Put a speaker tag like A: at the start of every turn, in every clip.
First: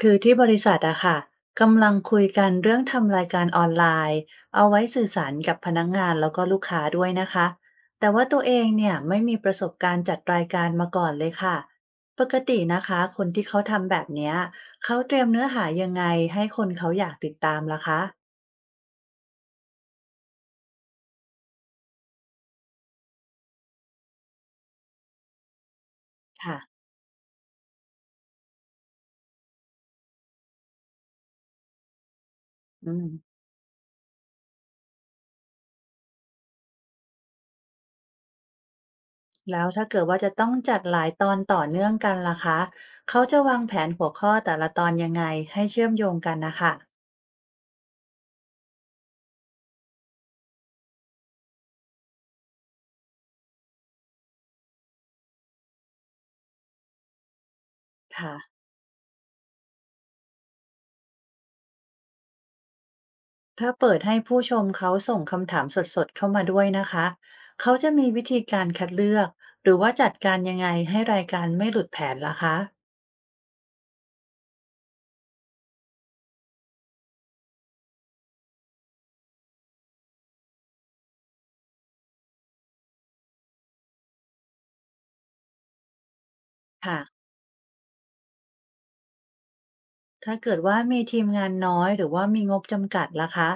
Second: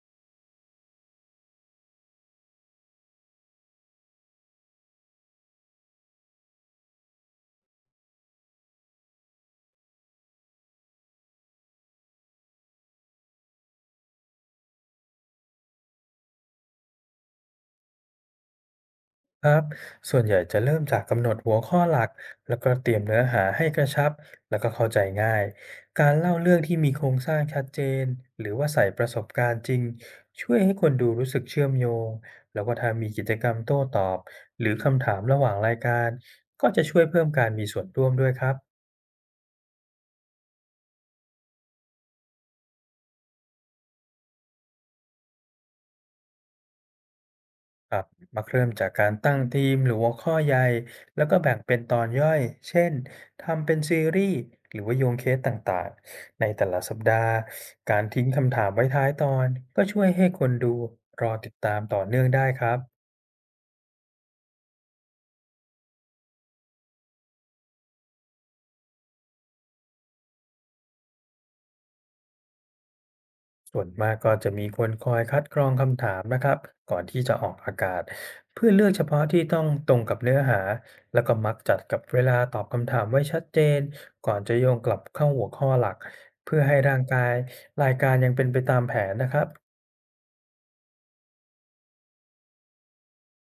A: คือที่บริษัทอะค่ะกำลังคุยกันเรื่องทำรายการออนไลน์เอาไว้สื่อสารกับพนักงานแล้วก็ลูกค้าด้วยนะคะแต่ว่าตัวเองเนี่ยไม่มีประสบการณ์จัดรายการมาก่อนเลยค่ะปกตินะคะคนที่เขาทำแบบเนี้ยเขาเตรียมเนื้อหายังไงให้คนเขาอยากติดตามล่ะคะ
B: ครับส่วนใหญ่จะเริ่มจากกำหนดหัวข้อหลักแล้วก็เตรียมเนื้อหาให้กระชับ แล้วก็เข้าใจง่ายการเล่าเรื่อ
A: ค่ะ
B: งที่มีโครงสร้างชัดเจน หรือว่าใส่ประสบการณ์จริง ช่วยให้คนดูรู้สึกเชื่อมโยง แล้วก็
A: อื
B: ถ้า
A: ม
B: มีกิจกรรมโต้ตอบ หรือคำถามระหว่างรายการก็จะช่วยเพิ่มการมีส่วนร่วมด้วยครับ
A: แล้วถ้าเกิดว่าจะต้องจัดหลายตอนต่อเนื่องกันล่ะคะเขาจะวางแผนหัวข้อแต่ละตอนยังไงให้เชื่อมโยงกันนะคะ
B: ครับมักเริ่มจากการตั้งธีมหรือหัวข้อใหญ่แล้วก็แบ่งเป็นตอนย่อยเช่นทำเป็นซีรีส์หรือว่าโยงเคสต่างๆในแต่ละสัปดาห์การทิ้ง
A: ค่ะ
B: คำถามไว้ท้ายตอนก็ช่วยให้คนดูรอติดตามต่อเนื่องได้ครับ
A: ถ้าเปิดให้ผู้ชมเขาส่งคำถามสดๆเข้ามาด้วยนะคะ เขาจะมีวิธีการคัดเลือกหรือว่าจัดการยังไงให้รายการไม่หลุดแผนล่ะคะ
B: ส่วนมากก็จะมีคนคอยคัดกรองคำถามนะครับก่อนที่จะออกอากาศเพื่อเลือกเฉพาะที่ต้องตรงกับเนื้อหาแล้วก็มักจัดกับเวลาตอบคำถามไว้ชัดเจนก่อนจะโยงกลับเข้าหัวข้อหลักเพื่อให้ร่า
A: ค่ะ
B: งกายรายการยังเป็นไปตามแผนนะครับ
A: ถ้าเกิดว่ามีทีมงานน้อยหรือว่ามีงบจำกัดล่ะคะ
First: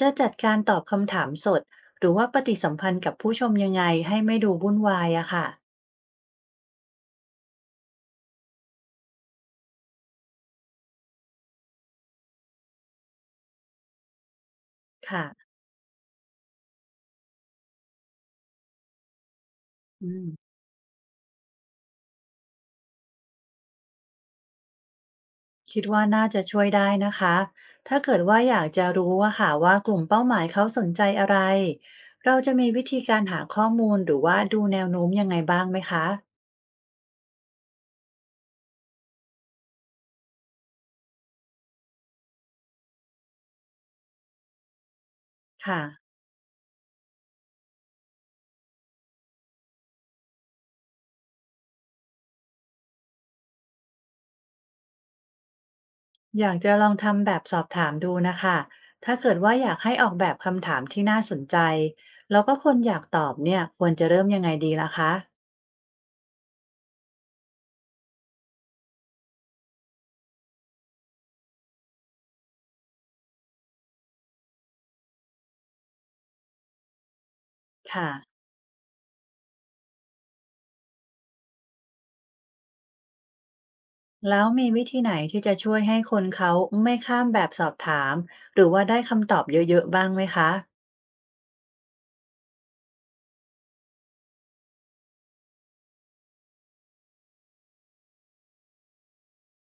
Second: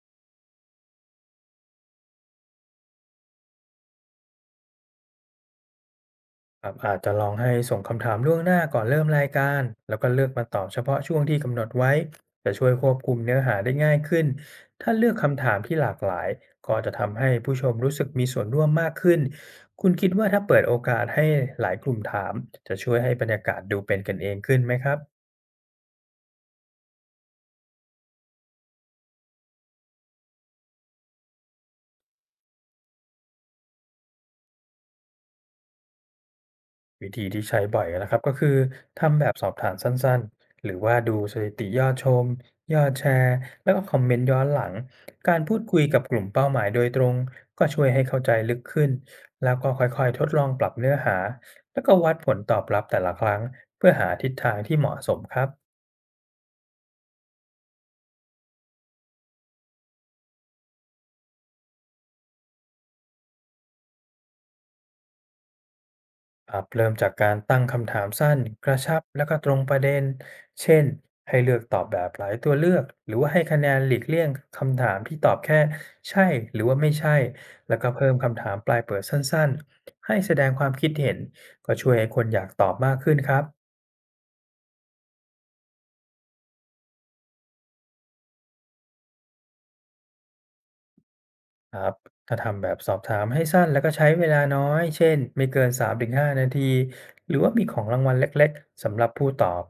A: จะจัดการตอบคำถามสดหรือว่าปฏิสัมพันธ์กับผู้ชมยังไงให้ไม่ดูวุ่นวายอะค่ะ
B: ครับอาจจะลองให้ส่งคำถามล่วงหน้าก่อนเริ่มรายการแล้วก็เลือกมาตอบเฉพาะช่วงที่กำหนดไว้จะช่วยควบคุมเนื้อหาได้ง่ายขึ้นถ้าเลือกคำ
A: ค่ะ
B: ถามที่หลากหลายก็จะทำให้ผู้ชมรู้สึกมีส่วนร่วมมากขึ้นคุณคิด
A: อื
B: ว่าถ้า
A: ม
B: เปิดโอกาสให้หลายกลุ่มถามจะช่วยให้บรรยากาศดูเป็นกันเองขึ้นไหมครับ
A: คิดว่าน่าจะช่วยได้นะคะถ้าเกิดว่าอยากจะรู้ว่าค่ะว่ากลุ่มเป้าหมายเขาสนใจอะไร เราจะมีวิธีการหาข้อมูลหรือว่าดูแนวโน้มยังไงบ้างไหมคะ
B: วิธีที่ใช้บ่อยนะครับก็คือทำแบบสอบถามสั้นๆหรือว่าดูสถิติยอดชมยอดแชร์แล้วก็คอมเมนต์ย้อนหลังการพูดคุ
A: ค่ะ
B: ยกับกลุ่มเป้าหมายโดยตรงก็ช่วยให้เข้าใจลึกขึ้นแล้วก็ค่อยๆทดลองปรับเนื้อหาแล้วก็วัดผลตอบรับแต่ละครั้งเพื่อหาทิศทางที่เหมาะสมครับ
A: อยากจะลองทำแบบสอบถามดูนะคะ ถ้าเกิดว่าอยากให้ออกแบบคำถามที่น่าสนใจ แล้วก็คนอยากตอบเนี่ยควรจะเริ่มยังไงดีล่ะคะ
B: ครับเริ่มจากการตั้งคำถามสั้นกระชับและก็ตรงประเด็น เช่นให้เลือกตอบแบบหลายตัวเลือกหรือว่าให้คะแนนหลีกเลี่ยงคำถามที่ตอบแค่ใช่หรือว่าไม่ใช่แล้วก็เพิ่
A: ค่ะ
B: มคำถามปลายเปิดสั้นๆให้แสดงความคิดเห็นก็ช่วยให้คนอยากตอบมากขึ้นครับ
A: แล้วมีวิธีไหนที่จะช่วยให้คนเขาไม่ข้ามแบบสอบถามหรือว่าได้คำตอบเยอะๆบ้างไหมคะ
B: ครับถ้าทำแบบสอบถามให้สั้นแล้วก็ใช้เวลาน้อย เช่นไม่เกิน3-5นาทีหรือว่ามีของรางวัลเล็กๆสำหรับผู้ตอบ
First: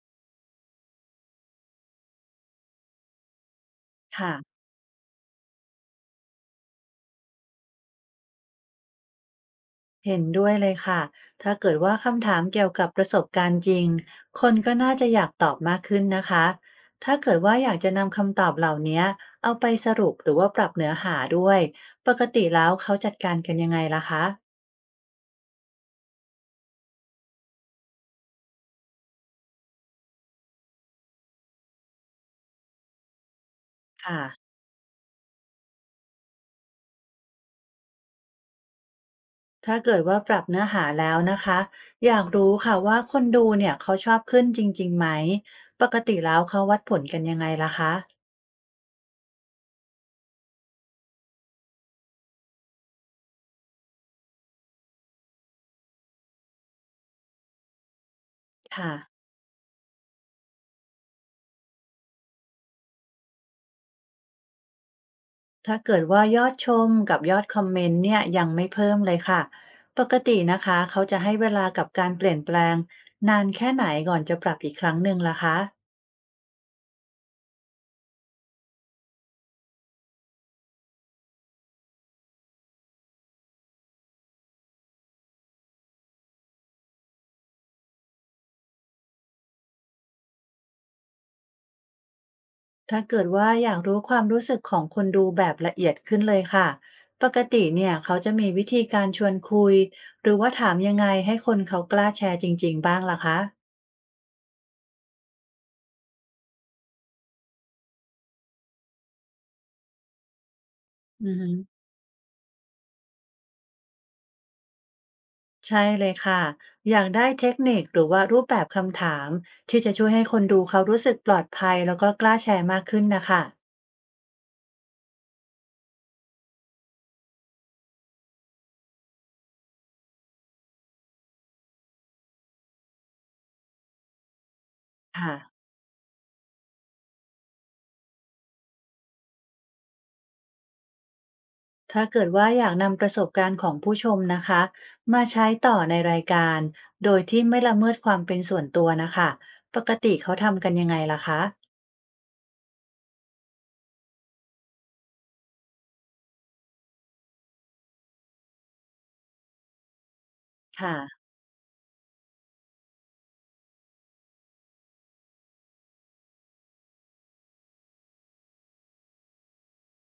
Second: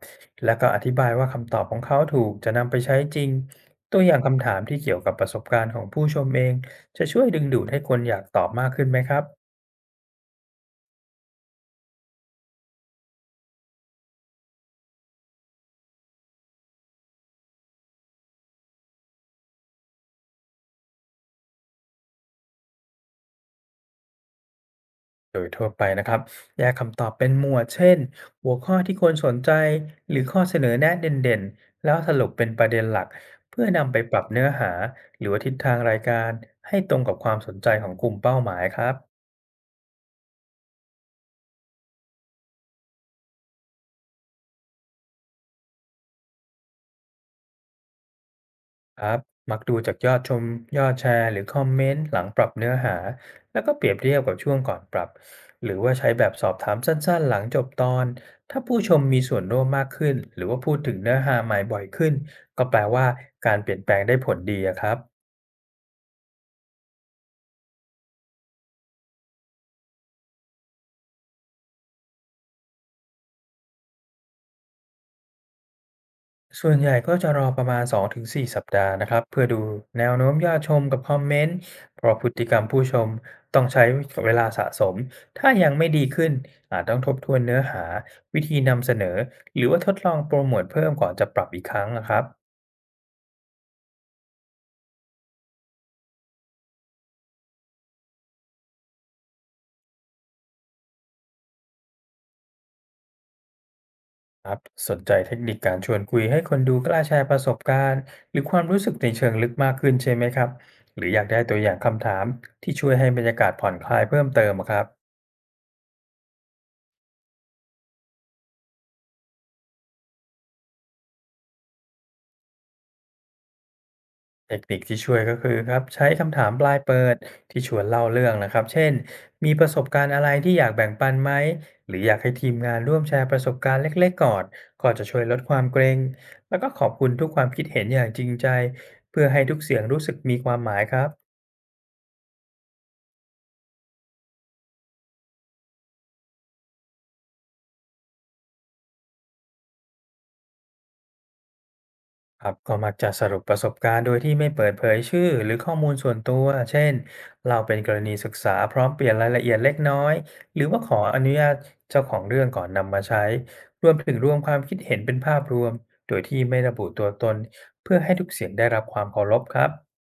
B: แล้วก็อธิบายว่าคำตอบของเขาถูกจะนำไปใช้จริงตัวอย่างคำถา
A: ค่ะ
B: มที่เกี่ยวกับประสบการณ์ของผู้ชมเองจะช่วยดึงดูดให้คนอยากตอบมากขึ้นไหมครับ
A: เห็นด้วยเลยค่ะถ้าเกิดว่าคำถามเกี่ยวกับประสบการณ์จริงคนก็น่าจะอยากตอบมากขึ้นนะคะถ้าเกิดว่าอยากจะนำคำตอบเหล่านี้เอาไปสรุปหรือว่าปรับเนื้อหาด้วยปกติแล้วเขาจัดการกันยังไงล่ะคะ
B: โดยทั่วไปนะครับแยกคำตอบเป็นหมวดเช่น หัวข้อที่คนสนใจ หรือข้อเสนอแนะเด่นๆ แล้วสรุปเป็นประเด็นหลัก เพื่อนำไปปรั
A: ค่ะ
B: บเนื้อหา หรือว่าทิศทางรายการให้ตรงกับความสนใจของกลุ่มเป้าหมายครับ
A: ถ้าเกิดว่าปรับเนื้อหาแล้วนะคะ อยากรู้ค่ะว่าคนดูเนี่ยเขาชอบขึ้นจริงๆไหม ปกติแล้วเขาวัดผลกันยังไงล่ะคะ
B: ครับมักดูจากยอดชมยอดแชร์หรือคอมเมนต์หลังปรับเนื้อหาแล้วก็เปรียบเทียบกับช่วงก่อนปรับหรือว่าใช้แบบสอบถามสั้นๆหลังจบตอนถ้าผู้ช
A: ค่ะ
B: มมีส่วนร่วมมากขึ้นหรือว่าพูดถึงเนื้อหาใหม่บ่อยขึ้นก็แปลว่าการเปลี่ยนแปลงได้ผลดีอะครับ
A: ถ้าเกิดว่ายอดชมกับยอดคอมเมนต์เนี่ยยังไม่เพิ่มเลยค่ะปกตินะคะเขาจะให้เวลากับการเปลี่ยนแปลงนานแค่ไหนก่อนจะปรับอีกครั้งหนึ่งล่ะคะ
B: ส่วนใหญ่ก็จะรอประมาณ2-4สสัปดาห์นะครับเพื่อดูแนวโน้มยอดชมกับคอมเมนต์เพราะพฤติกรรมผู้ชมต้องใช้เวลาสะสมถ้ายังไม่ดีขึ้นอาจต้องทบทวนเนื้อหาวิธีนำเสนอหรือว่าทดลองโปรโมทเพิ่มก่อนจะปรับอีกครั้งนะครับ
A: ถ้าเกิดว่าอยากรู้ความรู้สึกของคนดูแบบละเอียดขึ้นเลยค่ะปกติเนี่ยเขาจะมีวิธีการชวนคุยหรือว่าถามยังไงให้คนเขากล้าแชร์จริงๆบ้างล่ะคะ
B: ครับสนใจเทคนิคการชวนคุยให้คนดูกล้าแชร์ประสบการณ์หรือความรู้สึกในเชิงลึกมากขึ้นใช่ไหมครับหรืออยาก
A: อือ
B: ได้
A: ฮึ
B: ตัวอย่างคำถามที่ช่วยให้บรรยากาศผ่อนคลายเพิ่มเติมอะครับ
A: ใช่เลยค่ะอยากได้เทคนิคหรือว่ารูปแบบคำถามที่จะช่วยให้คนดูเขารู้สึกปลอดภัยแล้วก็กล้าแชร์มากขึ้นนะคะ
B: เทคนิคที่ช่วยก็คือครับใช้คำถามปลายเปิดที่ชวนเล่าเรื่องนะครับเช่นมีประสบการณ์อะไรที่อยากแบ่งปันไหมหรืออยากให้ทีมงานร่วมแชร์ประสบการณ์เล็กๆก่อนก็จะช่วยลดค
A: ค่ะ
B: วามเกรงแล้วก็ขอบคุณทุกความคิดเห็นอย่างจริงใจเพื่อให้ทุกเสียงรู้สึกมีความหมายครับ
A: ถ้าเกิดว่าอยากนำประสบการณ์ของผู้ชมนะคะมาใช้ต่อในรายการโดยที่ไม่ละเมิดความเป็นส่วนตัวนะคะปกติเขาทำกันยังไงล่ะคะ
B: ครับก็มักจะสรุปประสบการณ์โดยที่ไม่เปิดเผยชื่อหรือข้อมูลส่วนตัวเช่นเราเป็นกรณีศึกษาพร้อมเปลี่ยนรายละเอียดเล็กน้อยหรือว่าข
A: ค่ะ
B: ออนุญาตเจ้าของเรื่องก่อนนำมาใช้รวมถึงรวมความคิดเห็นเป็นภาพรวมโดยที่ไม่ระบุตัวตนเพื่อให้ทุกเสียงได้รับความเคารพครับ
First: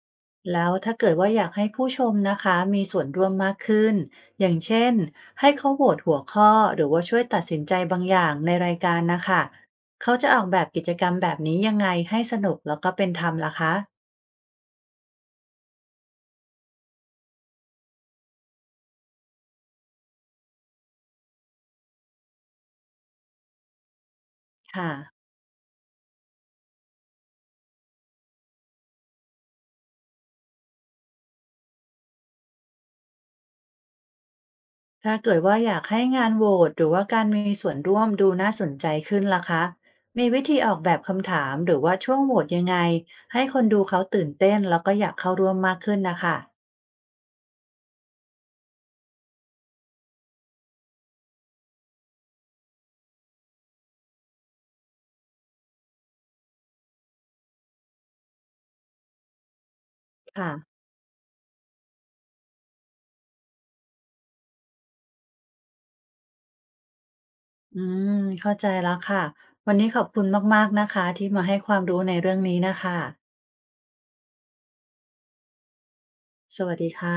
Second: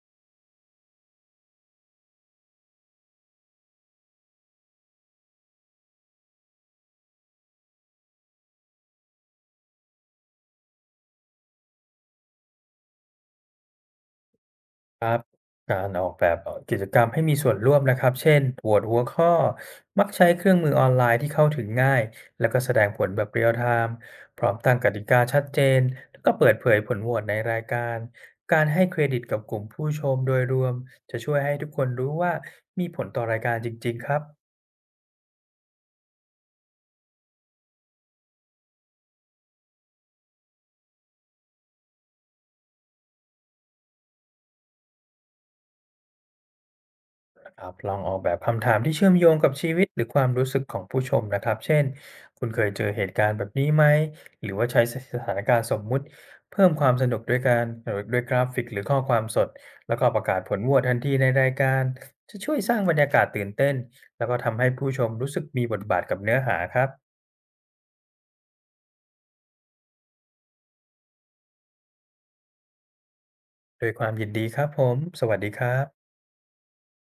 A: แล้วถ้าเกิดว่าอยากให้ผู้ชมนะคะมีส่วนร่วมมากขึ้นอย่างเช่นให้เขาโหวตหัวข้อหรือว่าช่วยตัดสินใจบางอย่างในรายการนะคะเขาจะออกแบบกิจกรรมแบบนี้ยังไงให้สนุกแล้วก็เป็นธรรมล่ะคะ
B: ครับการออกแบบกิจกรรมให้มีส่วนร่วมนะครับ เช่นโหวตหัวข้อ มักใช้เครื่องมือออนไลน์ที่เข้าถึงง่าย แล้วก็แสดงผลแบบเรียลไทม์พร้อมตั้งก
A: ค่ะ
B: ติกาชัดเจน แล้วก็เปิดเผยผลโหวตในรายการ การให้เครดิตกับกลุ่มผู้ชมโดยรวมจะช่วยให้ทุกคนรู้ว่ามีผลต่อรายการจริงๆครับ
A: ถ้าเกิดว่าอยากให้งานโหวตหรือว่าการมีส่วนร่วมดูน่าสนใจขึ้นล่ะคะมีวิธีออกแบบคำถามหรือว่าช่วงโหวตยังไงให้คนดูเขาตื่นเต้นแล้วก็อยากเข้าร่วมมากขึ้นนะคะ
B: ครับลองออกแบบคำถามที่เชื่อมโยงกับชีวิตหรือความรู้สึกของผู้ชมนะครับเช่น คุณเคยเจอเหตุการณ์แบบนี้ไหมหรือว่าใช้สถานการณ์สมมุติเพิ่มความสนุกด้วยการด้วยกราฟิกหรือข้อความสดแล้วก็ประกาศ
A: ค่ะ
B: ผลโหวตทันทีในรายการจะช่วยสร้างบรรยากาศตื่นเต้นแล้วก็ทำให้ผู้ชมรู้สึกมีบทบาทกับเนื้อหาครับ
A: อืมเข้าใจแล้วค่ะวันนี้ขอบคุณมากๆนะคะที่มาให้ความรู้ในเรื่องนี้นะคะ
B: โดยความยินดีครับผมสวัสดีครับ
A: สวัสดีค่ะ